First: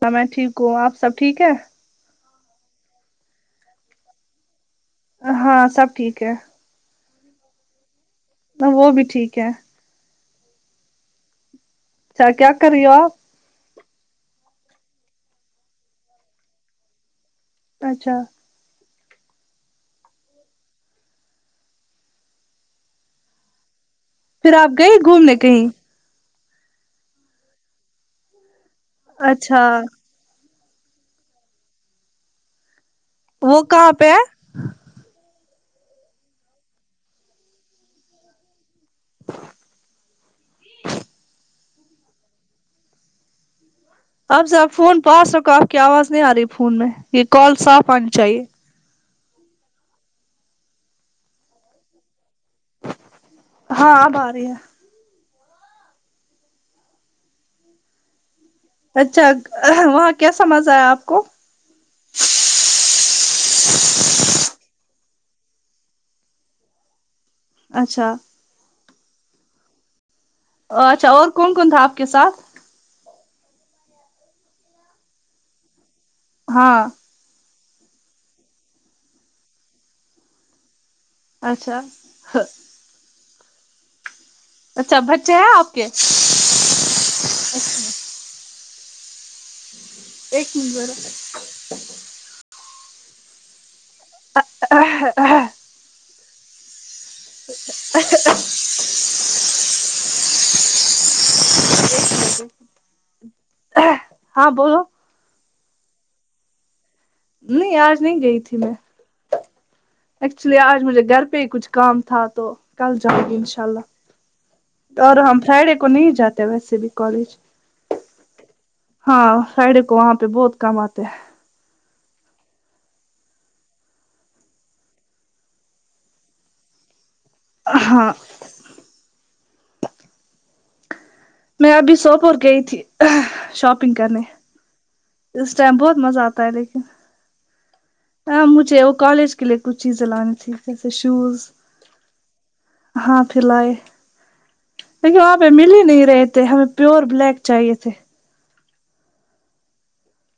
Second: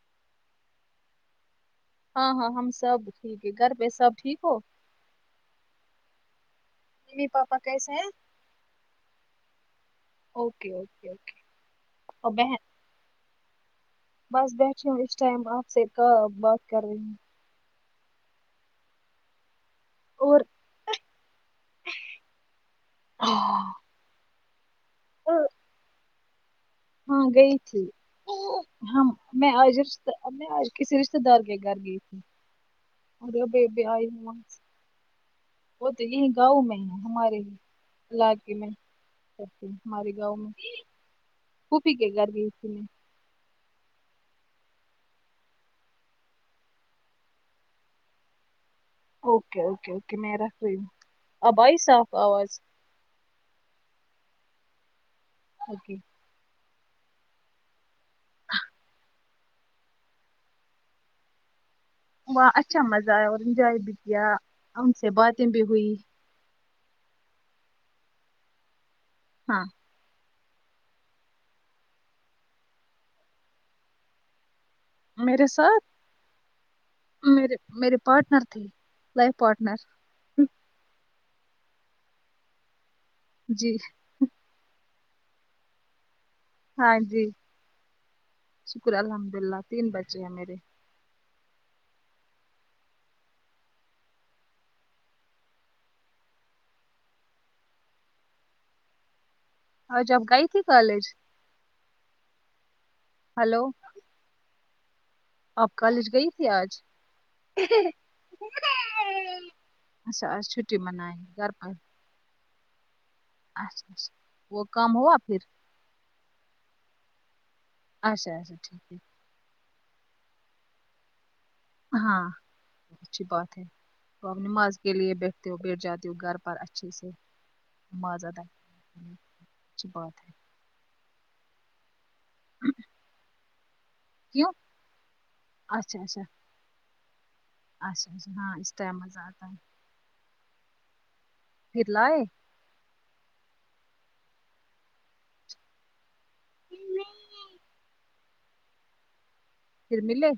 ہاں میں ٹھیک ہوں آپ سب ٹھیک ہے ہاں ہاں ہم سب ٹھیک ہے گھر پہ سب ٹھیک ہو ہاں سب ٹھیک ہے ممی پاپا کیسے ہیں وہ بھی ٹھیک ہے اوکے اوکے اوکے اچھا اور کیا بہن کر رہی ہو آپ بس بیٹھی ہوں اس ٹائم آپ سے کہ بات کر رہی ہوں اچھا اور پھر آپ گئے گھومنے کہیں ہاں گئی تھی ہم میں اچھا آئے جب سے اب میں آج کسی رشتے دار کے گھر گئی تھی اور وہ ابھی ابھی کہاں پہ آئی ہے ہوں وہاں سے وہ تو یہیں گاؤں میں ہے ہمارے ہی علاقے میں کرتی ہوں ہمارے گاؤں میں پھوپھی کے گھر گئی تھی میں آپ ذرا فون پاس رکھو آپ کی آواز نہیں آ رہی فون میں یہ کال صاف آنی چاہیے اوکے اوکے اوکے میں رکھ رہی ہوں اب آئی صاف آواز ہاں اب آرہی ہے اوکے اچھا اہ وہاں کیسا مزہ آیا آپ کو ہاں اچھا مزہ آیا اور انجواۓ بھی کیا ہم سے باتیں بھی ہوئی اچھا ہاں اچھا اور کون کون تھا آپ کے ساتھ میرے ساتھ ہاں میرے میرے پارٹنر تھی لائف پارٹنر اچھا ہا جی اچھا بچے ہیں آپ کے ہاں جی شکر الحمد اللہ تین بچے ہیں میرے [inaudible] آہہ آہا [inaudible] آج آپ گئی تھی کالج ہلو ہاں بولو آپ کالج گئی تھی آج نہیں آج نہیں گئی تھی میں اچھا ایکچولی چھٹی آج مجھے منائی گھر پہ ہی کچھ پر کام تھا تو کل جاؤں گی انشاء اللہ اچھا اچھا وہ کام ہوا اور ہم پھر فرائیڈے کو نہیں جاتے ویسے بھی کالج اچھا جی ٹھیک ہے ہاں فرائڈے کو وہاں پہ بہت کام آتے ہیں ہاں اچھی بات ہے تو آپ نماز کے لیے بیٹھتے ہو بیٹھ جاتے ہو گھر پر اچھے سے ہاں ما زیادہ ہے ہوں اچھی بات ہے میں ابھی سوپور گئی تھی ہ شاپنگ کرنے کیوں اس ٹائم بہت مزہ آتا ہے لیکن اچا اچھا ہاں اس مجھے وہ ٹائم مزاہ کالج آتا کے ہے لیے کچھ چیزیں لانی تھی جیسے شوز پھر لائے ہاں پھر لاے دیکھیے وہاں پہ مل ہی نہیں رہےتھے ہمیں پیور بلیک چاہیے تھے پھر ملے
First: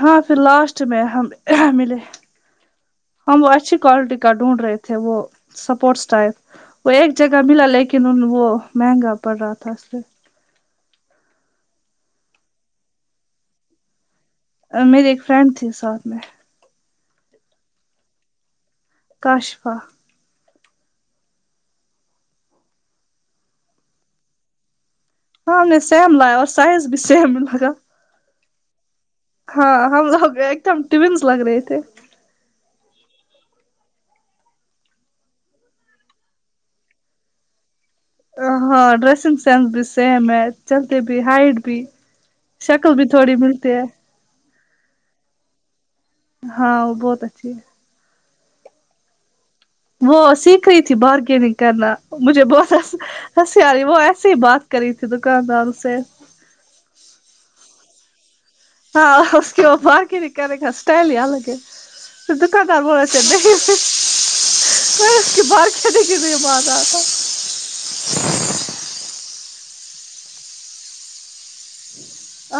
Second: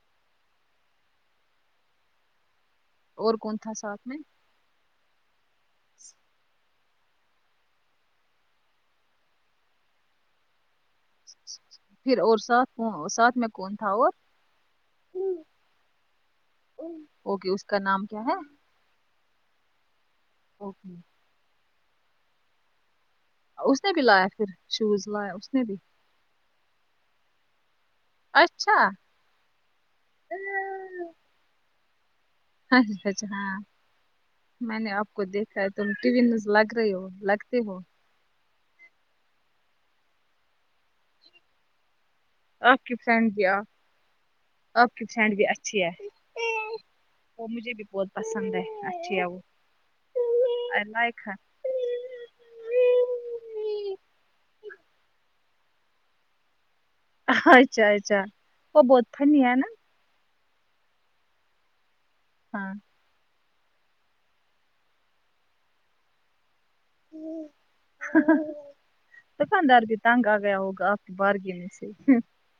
ہاں پھر لاسٹ میں ہم ا ملے اور ہم وہ کون تھا اچھی ساتھ کوالٹی میں کا ڈھونڈ رہے تھے وہ سپورٹس ٹائپ وہ ایک جگہ ملا لیکن ان وہ مہنگا پڑ رہا تھا اس لیے پھر اور ساتھ کوں ساتھ میں کون تھا اور میری ایک فرینڈ تھی ساتھ میں اوکے اس کا نام کیا ہے کاشفا اوکے اس نے بھی لایا پھر شوز لایا اس ہاں نے ہم بھی سیم لایا اور سائز بھی سیم لایا اچھا ہاں ہم لوگ ایک دم ٹو ینس لگ رہے تھے ہاں جی ہاں جی ہاں میں نے آپ کو دیکھا ہے تم ٹیوینیوز لگ رہی ہو لگتی ہو ہاں ڈریسنگ سینس بھی سیم ہے چلتے بھی ہائٹ بھی آپ شکل کی بھی فرینڈ تھوڑی ملتی آپ ہے آپ کی سینڈ بھی اچھی ہے ہاں وہ بہت وہ اچھی ہے مجھے بھی بہت پسند ہے اچھی ہے وہ وہ سیکھ رہی تھی بارگینگ کرنا مجھے بہت ہنسی ہنسی آ رہی وہ ایسے ہی بات کری تھی دکانداروں سے اچھا اچھا وہ بہت ہاں فنی اس ہے کی نا وہ باق کرے کا اسٹائل ہی الگ ہے دکا ہاں ندار ب [unintelligible] دکاندار بھی تنگ آ گیا ہوگا آپ کے بارگن سے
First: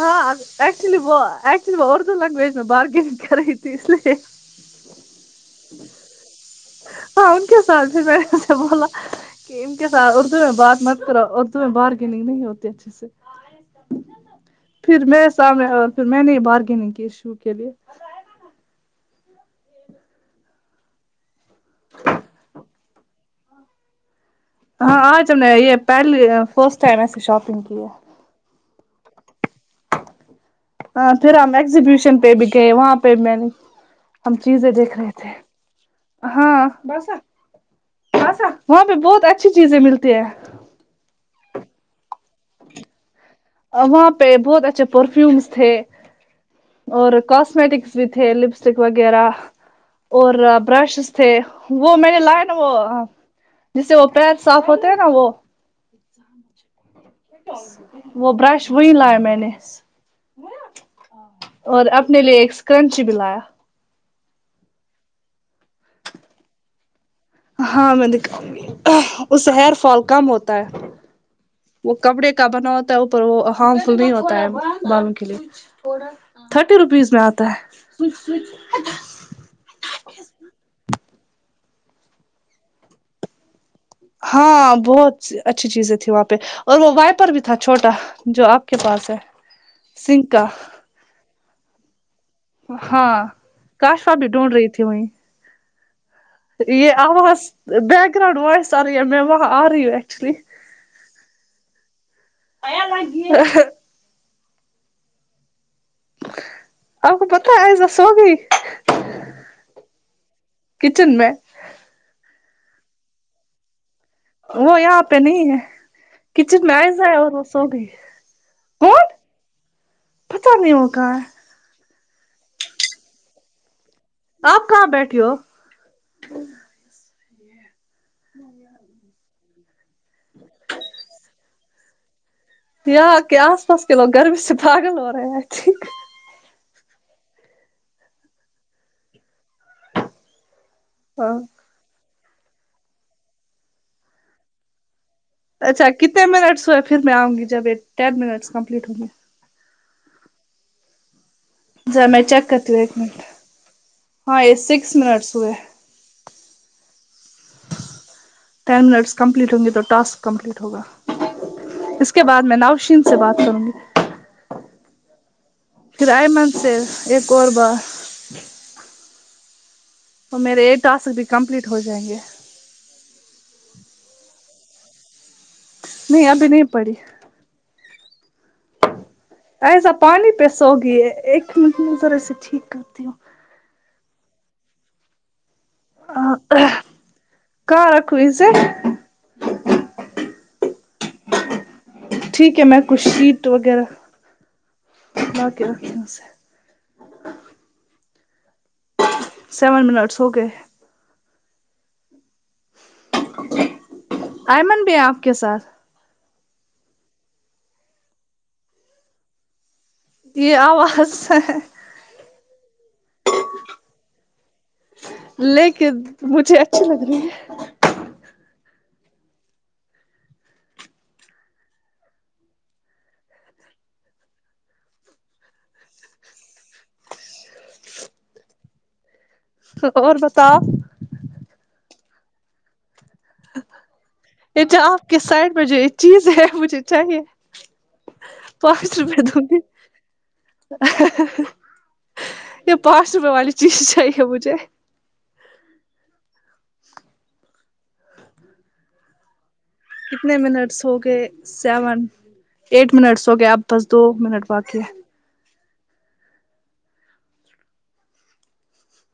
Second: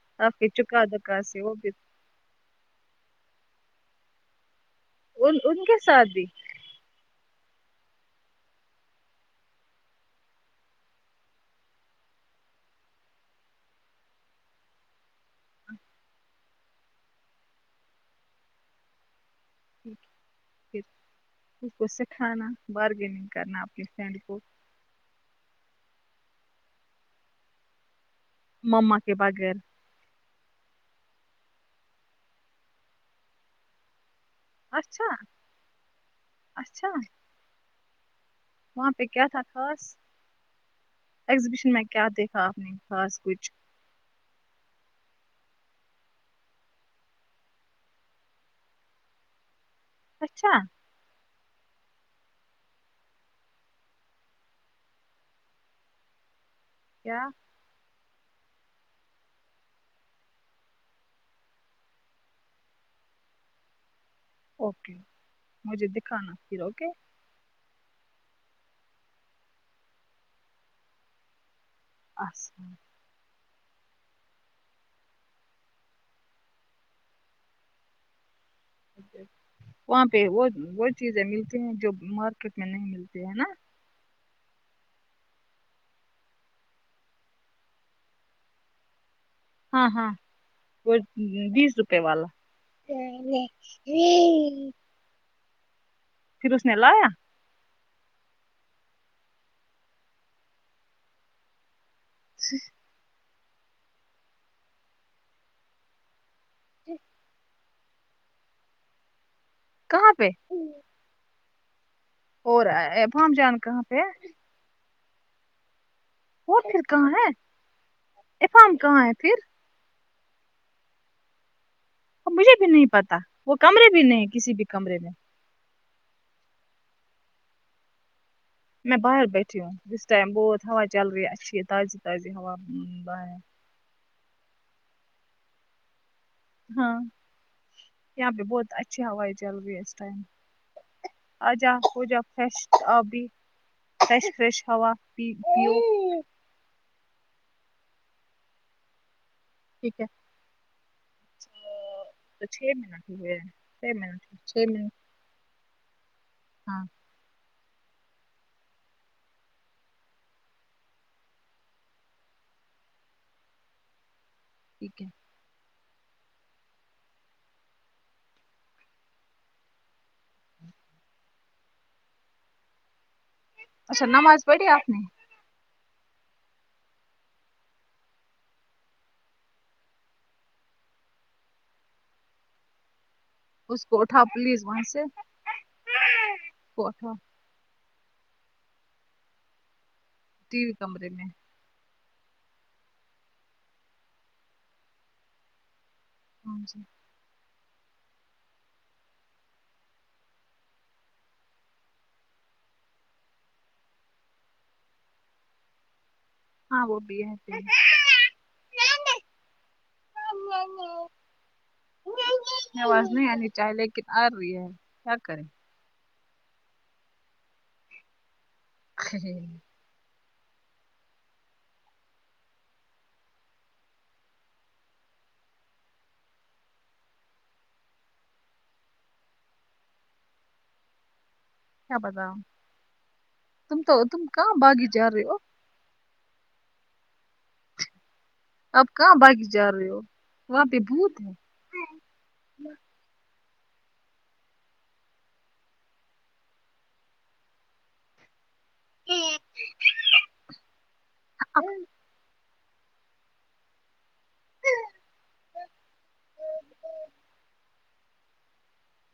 ہاں آپ ایکچولی وہ دکا سے بھی ایکچولی وہ اور لینگویج میں بارگنگ کر رہی تھی اس لیے ان ان کے ساتھ بھی ہاں ان کے سال تھے میں نے اسے بولا کہ ان کے ساتھ اردو میں بات مت کرو اردو میں بارگیننگ نہیں ہوتی اچھے سے پھر میرے سامنے پھر میں نے ہی بارگیننگ کی شو کے لیے پھر ان کو سکھانا بارگیننگ کرنا اپنی فرینڈ کو ہاں آج ہم نے یہ پہل فسٹ ٹائم ایسی شاپنگ کی ہے مما کے بغیر ہان پھر ہم ایگزیبیشن پہ بھی گئے وہاں پہ میں نے ہم چیزیں دیکھ رہے اچھا تھے ہاں اچھا بس ہے بس ہے وہاں پہ بہت کیا تھا اچھی چیزیں خاص ملتی ہے ایگزیبیشن میں کیا دیکھا آپ نے خاص کچھ ا وہاں پہ بہت اچھے پرفیومس تھے اور کاسمیٹکس بھی تھے لپسٹک وغیرہ اور اچھا برشز تھے وہ میں نے لایا نا وہ جس سے وہ پیر صاف ہوتے ہیں نا وہ [unintelligible] کیا وہ برش وہی لایا میں نے اور اپنے لیے ایک اسکرنچ بھی لایا اوکے مجھے دکھانا پھر اوکے ہاں میں دکھاؤنگی اس سے ہیئر فال کم ہوتا ہے وہ کپڑے کا بنا آسان. ہوتا ہے اوپر وہ ہارم فل نہیں ہوتا ہے بالوں کے لیے تھرٹی روپیز میں آتا ہے وہاں پہ وہ وہ چیزیں ملتی ہیں جو مارکیٹ میں نہیں ملتی ہے نا ہاں بہت اچھی چیزیں تھی وہاں پہ اور وہ وائپر بھی تھا چھوٹا جو آپ کے پاس ہے ہاں ہاں سنگھ کا وہ بیس روپے والا ہاں کاشفا بھی ڈھونڈ رہی [inaudible] تھی وہیں پھر اس نے یہ لایا آواز باک گرؤنڈ وائس آرہی میں وہاں آرہی ایکچولی اہ آپ کو پتہ ہے آئیزہ سو گئی کہاں پہ کچن میں ہو رہا ہے بھاب جان کہاں پہ ہے وہ یہاں پہ نہیں ہے وہ کچن میں پھر ائیزا کہاں ہے اور وہ سوگئی ہے افام کہاں کون ہے پھر پتا نہیں وہ کہاں ہے مجھے بھی نہیں پتہ وہ کمرے بھی نہیں کسی آپ بھی کہاں کمرے میں بیٹھی ہو میں باہر بیٹھی ہوں اس ٹائم بہت ہوا چل رہی ہے اچھی تازی تازی ہوا یہاں باہر کے آس پاس کے لوگ گرمی سے پاگل ہورہے ہیں ٹھیک ہاں یہاں پہ بہت اچھی ہوائیں چل رہی ہے اس ٹائم ہاں آجا ہوجاؤ فریش آپ بھی فریش فریش ہوا پی پیو اچھا کتنے منٹس ہوئے پھر میں آؤں گی جب یہ ٹین منٹس کمپلیٹ ہوں گی ٹھیک ہے اچھا ذرا میں تو چیک چھ کرتی ہوں ایک منٹ ہوۓ ہے چھ منٹ ہاں یہ چھ منٹ سکس منٹس ہوئے ہاں ٹین منٹس کمپلیٹ ہوں گے تو ٹاسک کمپلیٹ ہوگا اس کے بعد میں ناؤشین سے بات کروں گی ٹھیک ہے پھر ائمن سے ایک اور بار اور میرے یہ ٹاسک بھی کمپلیٹ ہو جائیں گے اچھا نماز پڑھی آپ نے نہیں ابھی نہیں پڑھی ائیزا پانی پہ سو گی ہے ایک منٹ میں ذرا اسے ٹھیک کرتی ہوں اس کو اٹھا پلیز وہاں سے کو اٹھا کہاں رکھو ں ا سے ٹی وی کمرے میں ٹھیک ہے میں کچھ شیٹ ٹوکر لاکے رکھتی ہوں اسے ہاں جی سیون منٹس ہو گئے ایمن بھی آپ کے ساتھ ہاں وہ بھی ہے یہ آواز ہے ہے یہ آواز نہیں آنی چاہی لیکن آ رہی ہے کریں لیکن مجھے اچھی لگ رہی ہے ہیں۔ ہں ہں اور بتاؤ کیا بتاؤں یہ جو باغی آپ جا کے رہے ہو سائڈ میں جو یہ چیز ہے مجھے چاہیے آپ پانچ کہاں روپے دوں باغی گی جا رہے ہو وہاں پہ بھوت ہے یہ پانچ روپے والی چیز ہی چاہیے مجھے [unintelligible] کتنے منٹس ہو گئے سیون ایٹھ منٹس ہو گئے اب بس دو منٹ باقی ہے اور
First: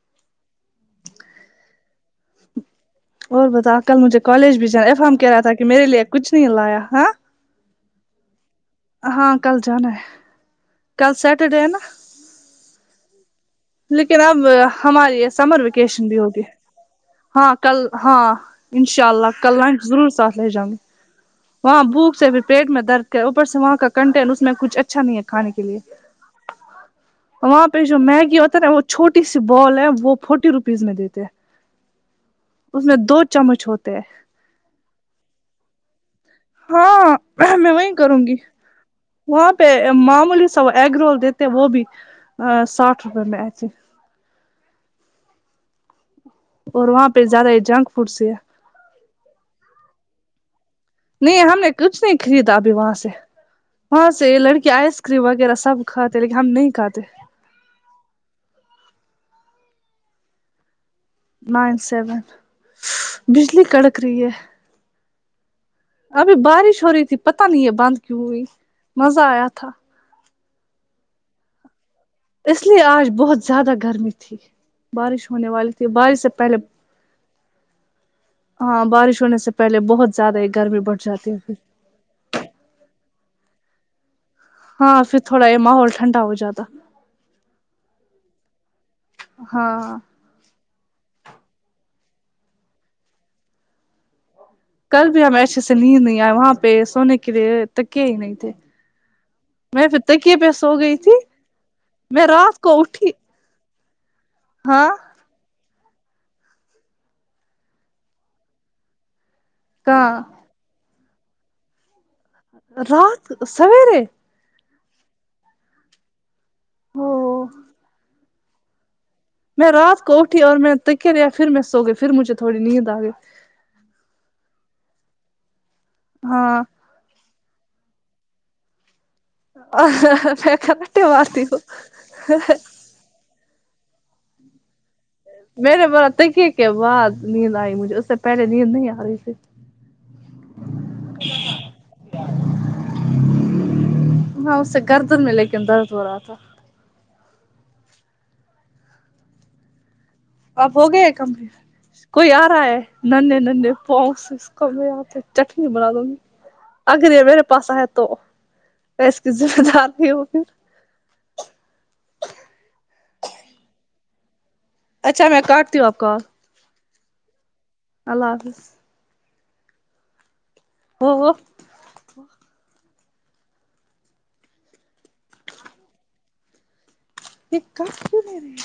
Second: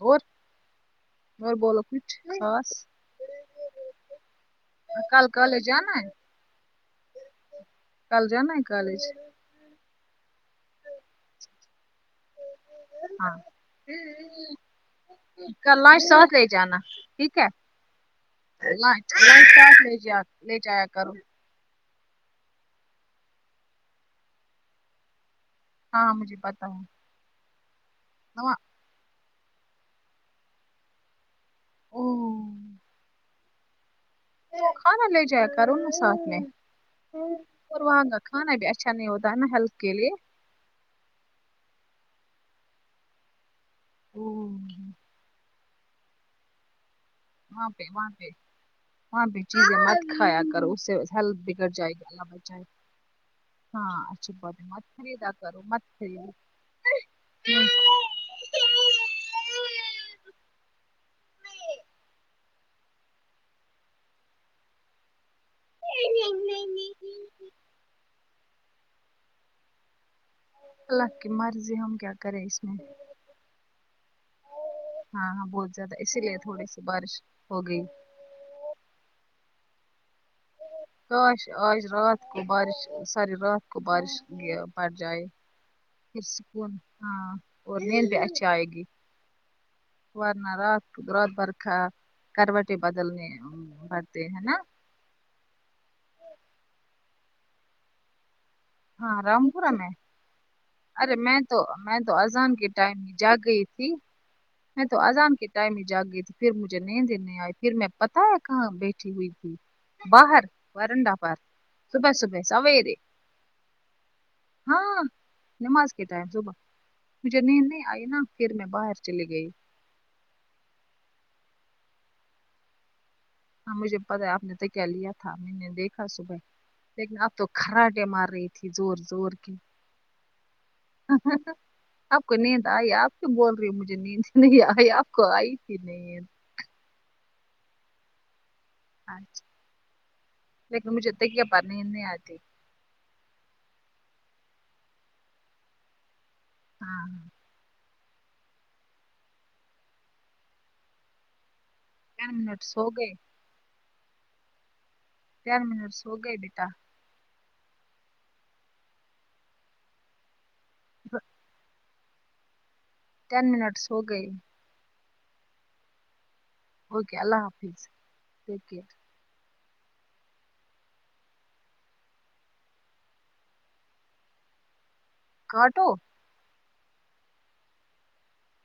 اور اور بولو کچھ خاص اور بتا کل مجھے کالج بھی جانا افہام کہہ کل رہا تھا کہ کالج میرے جانا لیے ہے کچھ نہیں لایا ہاں کل جانا ہے کالج ہاں کل جانا ہے کل سیٹرڈے ہے نا ہاں لیکن اب ہماری یہ سمر کل لنچ ویکیشن بھی ساتھ ہوگے لے جانا ٹھیک ہے ہاں کل ہاں انشاء لنچ اللہ کل لنچ ساتھ لے ضرور جا ساتھ لے جاؤں گی جایا کرو وہاں بھوک سے بھی پیٹ میں درد ہے اوپر سے وہاں کا کنٹین اس میں کچھ اچھا نہیں ہے کھانے کے لیے ہاں مجھے پتا ہے وہاں پہ جو میگی ہوتا ہے نا وہ چھوٹی سی بال ہے وہ فورٹی روپیز میں دیتے ہیں او اس میں دو چمچ ہوتے ہیں کھانا لے جایا کرو نا ساتھ میں ہاں میں اور وہی وہاں کا کروں گی کھانا اچھا نہیں ہے نا وہاں پہ ہیلتھ کے لیے معمولی سا وہ ایگ رول دیتے وہ بھی ا ساٹھ روپئے میں ایسے وہ نہی اور وہاں پہ ز وہاں پہ وہاں پہ وہاں پہ چیزیں مت کھایا کرو اس سے ہیلتھ نہیں ہم بگڑ نے جائے کچھ گی نہیں اللہ خریدا بچاۓ ابھی وہاں سے ہاں وہاں سے اچھی یہ بات ہے لڑکی مت آئس کریم خریدا وغیرہ کرو مت سب کھاتے خریدو لیکن ہم نہیں کھاتے ہوں نائن سیون بجلی کڑک رہی ہے ابھی بارش ہو رہی تھی پتہ نہیں یہ بند کیوں ہوئی مزہ آیا تھا اللہ کی مرضی ہم کیا کریں اس میں لیے آج بہت زیادہ گرمی تھی ہاں بارش ہاں ہونے بہت والی تھی زیادہ اسی بارش سے لیے پہلے تھوڑی سی بارش ہو گئی ہاں بارش ہونے سے پہلے بہت زیادہ ہی گرمی بڑھ جاتی ہے کاش پھر آج رات کو بارش ساری رات کو بارش پڑ ہاں پھر جائے تھوڑا یہ ماحول ٹھنڈا پھر ہو جاتا سکون ہاں اور نیند بھی اچھا آئے گی ہاں ورنہ رات رات بھر کھا کروٹیں بدلنے پڑتے ہے نا کل بھی ہمیں اچھے سے نیند نہیں آئی وہاں پہ سونے کے لیے تکئے ہی نہیں تھے ہاں رام پورہ میں تکیے پہ سو گئی تھی ارے میں تو میں تو اذان رات کے کو ٹائم اٹھی میں جاگ گئی تھی میں ہاں تو اذان کے ٹائم ہی جاگ گئی تھی پھر مجھے نیند ہی نہیں آئی پھر میں پتا ہے کہاں بیٹھی ہوئی تھی کہاں باہر ورنڈا پر صبح صبح سویرے رات سویرے ہاں نماز کے ٹائم صبح مجھے او نیند نہیں آئی نا پھر میں باہر چلی گئی میں رات کو اٹھی اور میں نے تکے لیا پھر میں سوگئی پھر مجھے تھوڑی نیند آ گئی ہاں مجھے پتا ہے آپ نے تکیہ لیا تھا میں نے دیکھا صبح ہاں لیکن اب تو کراٹیں مار رہی تھی زور زور کی میں کٹے مارتی ہوں آپ کو نیند آئی آپ کی بول رہی ہو مجھے نیند نہیں آئی آپ کو آئی تھی میرے بر نیند تکئے کے بعد نیند آئی مجھے اس سے پہلے نیند نہیں آئی اچھا لیکن مجھے تکیہ پر نیند نہیں آتی ہاں اس سے گردن میں لیکن درد ہو رہا تھا ہاں آپ ہو گئے کم کوئی ٹین آ رہا منٹس ہو گئے ہے نے نے پہنس کم آتے تھ چٹنی ٹین بنادوں منٹس گی ہو گئے بیٹا اگر یہ میرے پاس آئے تو پیسے زیادہ آتے ہوگے ٹین منٹس سوگئی اچھا میں کاٹتی ہوں آپ کا اوکے اللہ حافظ اللہ حافظ ٹیک کیئر ہو ہو کاٹو یہ کاٹ کیو نہیں رہے